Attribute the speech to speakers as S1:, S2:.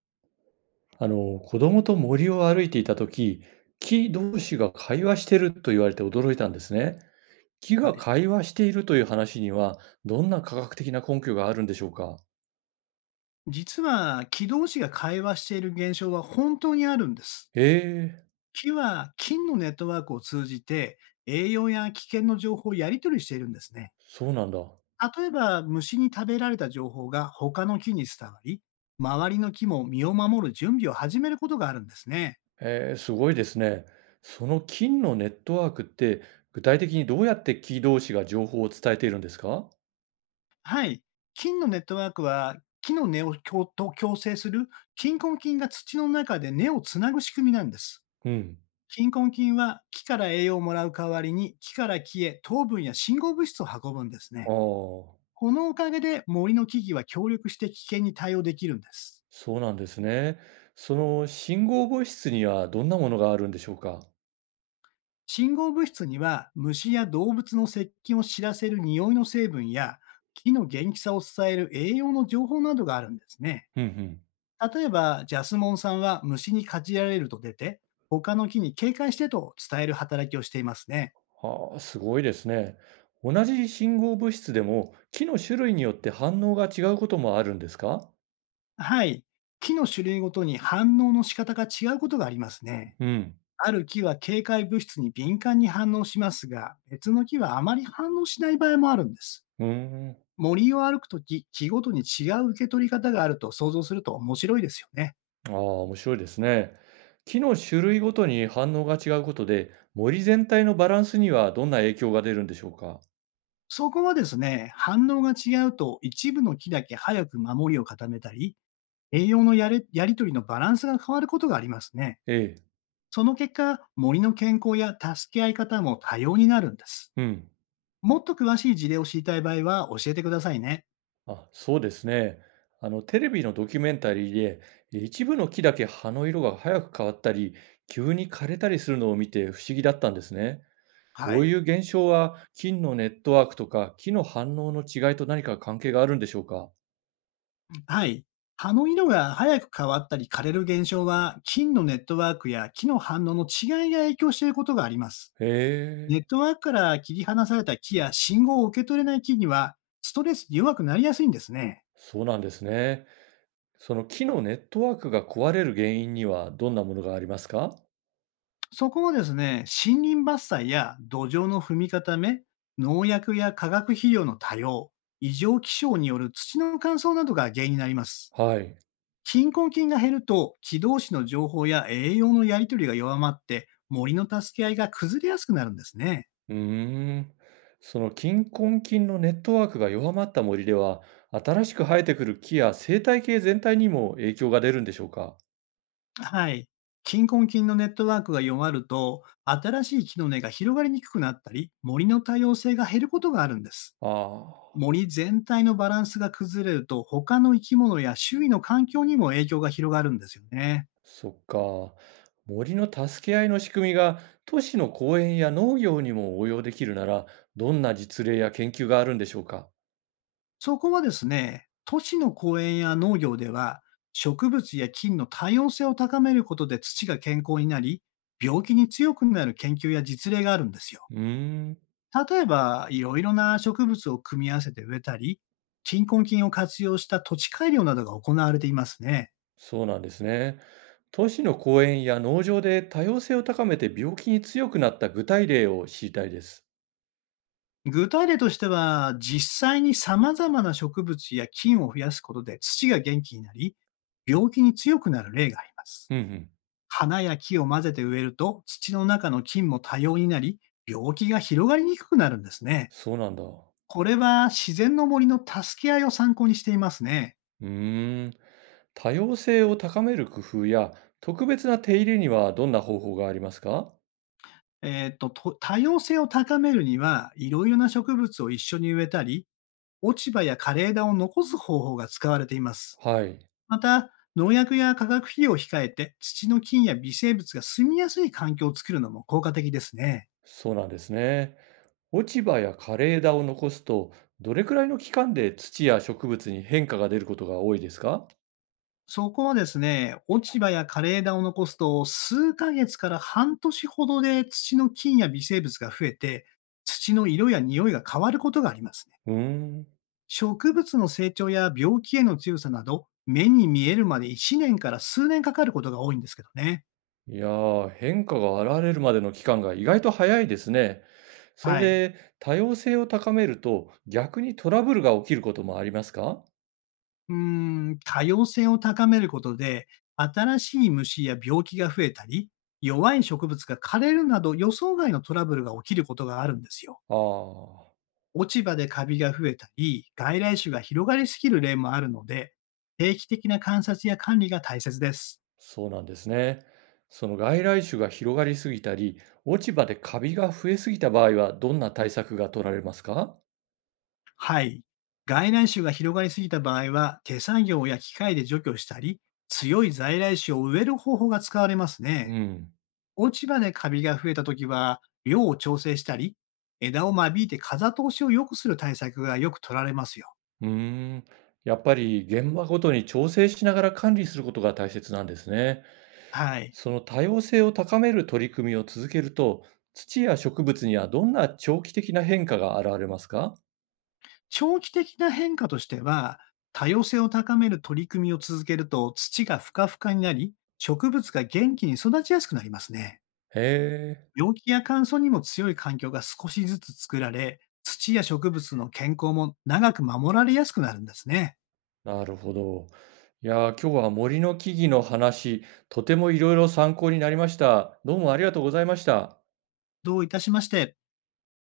S1: 子供と森を歩いていた時、木同士が会話してると言われて驚いたんですね。木
S2: は
S1: が
S2: い。
S1: 会話しているという話には、どんな科学的な根拠があるんでしょうか？
S2: 実は、木同士が会話している現象は本当にあるんです。
S1: へえ、
S2: 木は金のネットワークを通じて、栄養や危険の情報をやり取りしているんですね。
S1: そうなんだ。
S2: 例えば、虫に食べられた情報が他の木に伝わり、周りの木も身を守る準備を始めることがあるんですね。
S1: えー、すごいですね。その金のネットワークって、具体的にどうやって木同士が情報を伝えているんですか？
S2: はい。金のネットワークは、木の根と共生する、金根菌が土の中で根をつなぐ仕組みなんです。
S1: うん。
S2: 菌根菌は木から栄養をもらう代わりに、木から木へ糖分や信号物質を運ぶんですね。
S1: ああ、
S2: このおかげで森の木々は協力して危険に対応できるんです。
S1: そうなんですね。その信号防止室にはどんなものがあるんでしょうか？
S2: 信号物質には虫や動物の接近を知らせる匂いの成分や木の元気さを伝える栄養の情報などがあるんですね。
S1: うんうん。
S2: 例えば、ジャスモン酸は虫にかじられると出て、他の木に警戒してと伝える働きをしていますね。
S1: はあ、すごいですね。同じ信号物質でも木の種類によって反応が違うこともあるんですか？
S2: はい。木の種類ごとに反応の仕方が違うことがありますね。
S1: うん。
S2: ある木は警戒物質に敏感に反応しますが、別の木はあまり反応しない場合もあるんです。
S1: うーん。
S2: 森を歩くとき、木ごとに違う受け取り方があると想像すると面白いですよね。
S1: ああ、面白いですね。木の種類ごとに反応が違うことで、森全体のバランスにはどんな影響が出るんでしょうか？
S2: そこはですね、反応が違うと一部の木だけ早く守りを固めたり、栄養のやり取りのバランスが変わることがありますね。
S1: ええ。
S2: その結果、森の健康や助け合い方も多様になるんです。
S1: うん。
S2: もっと詳しい事例を知りたい場合は教えてくださいね。
S1: あ、そうですね。テレビのドキュメンタリーで、一部の木だけ葉の色が早く変わったり、急に枯れたりするのを見て不思議だったんですね。
S2: は
S1: こう
S2: い。
S1: いう現象は、菌のネットワークとか、木の反応の違いと何か関係があるんでしょうか？
S2: はい。葉の色が早く変わったり枯れる現象は、菌のネットワークや木の反応の違いが影響していることがあります。
S1: へ
S2: ネッ
S1: え、
S2: トワークから切り離された木や信号を受け取れない木には、ストレスに弱くなりやすいんですね。
S1: そうなんですね。その木のネットワークが壊れる原因にはどんなものがありますか？
S2: そこをですね、森林伐採や土壌の踏み固め、農薬や化学肥料の多用、異常気象による土の乾燥などが原因になります。
S1: はい。
S2: 貧困菌が減ると、木同士の情報や栄養のやり取りが弱まって、森の助け合いが崩れやすくなるんですね。
S1: うーん。その菌根菌のネットワークが弱まった森では、新しく生えてくる木や生態系全体にも影響が出るんでしょうか？
S2: はい。貧困菌のネットワークが弱ると、新しい木の根が広がりにくくなったり、森の多様性が減ることがあるんです。
S1: ああー。
S2: 森全体のバランスが崩れると、他の生き物や周囲の環境にも影響が広がるんですよね。
S1: そっか。森の助け合いの仕組みが都市の公園や農業にも応用できるなら、どんな実例や研究があるんでしょうか？
S2: そこはですね、都市の公園や農業では、植物や菌の多様性を高めることで土が健康になり、病気に強くなる研究や実例があるんですよ。
S1: うーん、
S2: 例えば、いろいろな植物を組み合わせて植えたり、貧困菌を活用した土地改良などが行われていますね。
S1: そうなんですね。都市の公園や農場で多様性を高めて病気に強くなった具体例を知りたいです。
S2: 具体例としては、実際に様々な植物や菌を増やすことで土が元気になり、病気に強くなる例があります。
S1: うんうん、
S2: 花や木を混ぜて植えると、土の中の菌も多様になり、病気が広がりにくくなるんですね。
S1: そうなんだ。
S2: これは自然の森の助け合いを参考にしていますね。
S1: うーん、多様性を高める工夫や特別な手入れにはどんな方法がありますか？
S2: 多様性を高めるには、いろいろな植物を一緒に植えたり、落ち葉や枯れ枝を残す方法が使われています。
S1: はい、
S2: また、農薬や化学肥料を控えて、土の菌や微生物が住みやすい環境を作るのも効果的ですね。
S1: そうなんですね。落ち葉や枯れ枝を残すと、どれくらいの期間で土や植物に変化が出ることが多いですか？
S2: そこはですね、落ち葉や枯れ枝を残すと、数ヶ月から半年ほどで土の菌や微生物が増えて、土の色や匂いが変わることがありますね。
S1: うーん。
S2: 植物の成長や病気への強さなど、目に見えるまで1年から数年かかることが多いんですけどね。
S1: いやー、変化が現れるまでの期間が意外と早いですね。それ
S2: はい。
S1: で、多様性を高めると、逆にトラブルが起きることもありますか？
S2: 多様性を高めることで、新しい虫や病気が増えたり、弱い植物が枯れるなど予想外のトラブルが起きることがあるんですよ。
S1: ああ、
S2: 落ち葉でカビが増えたり、外来種が広がりすぎる例もあるので、定期的な観察や管理が大切です。
S1: そうなんですね。その外来種が広がりすぎたり、落ち葉でカビが増えすぎた場合は、どんな対策が取られますか？
S2: はい。外来種が広がりすぎた場合は、手作業や機械で除去したり、強い在来種を植える方法が使われます
S1: う
S2: ね。
S1: ん。
S2: 落ち葉でカビが増えたときは、量を調整したり、枝を間引いて風通しを良くする対策がよく取られますよ。
S1: うーん、やっぱり現場ごとに調整しながら管理することが大切なんですね。
S2: はい。
S1: その多様性を高める取り組みを続けると、土や植物にはどんな長期的な変化が現れますか？
S2: 長期的な変化としては、多様性を高める取り組みを続けると土がふかふかになり、植物が元気に育ちやすくなりますね。
S1: へえ、
S2: 病気や乾燥にも強い環境が少しずつ作られ、土や植物の健康も長く守られやすくなるんですね。
S1: なるほど。いやー、今日は森の木々の話、とてもいろいろ参考になりました。どうもありがとうございました。
S2: どういたしまして。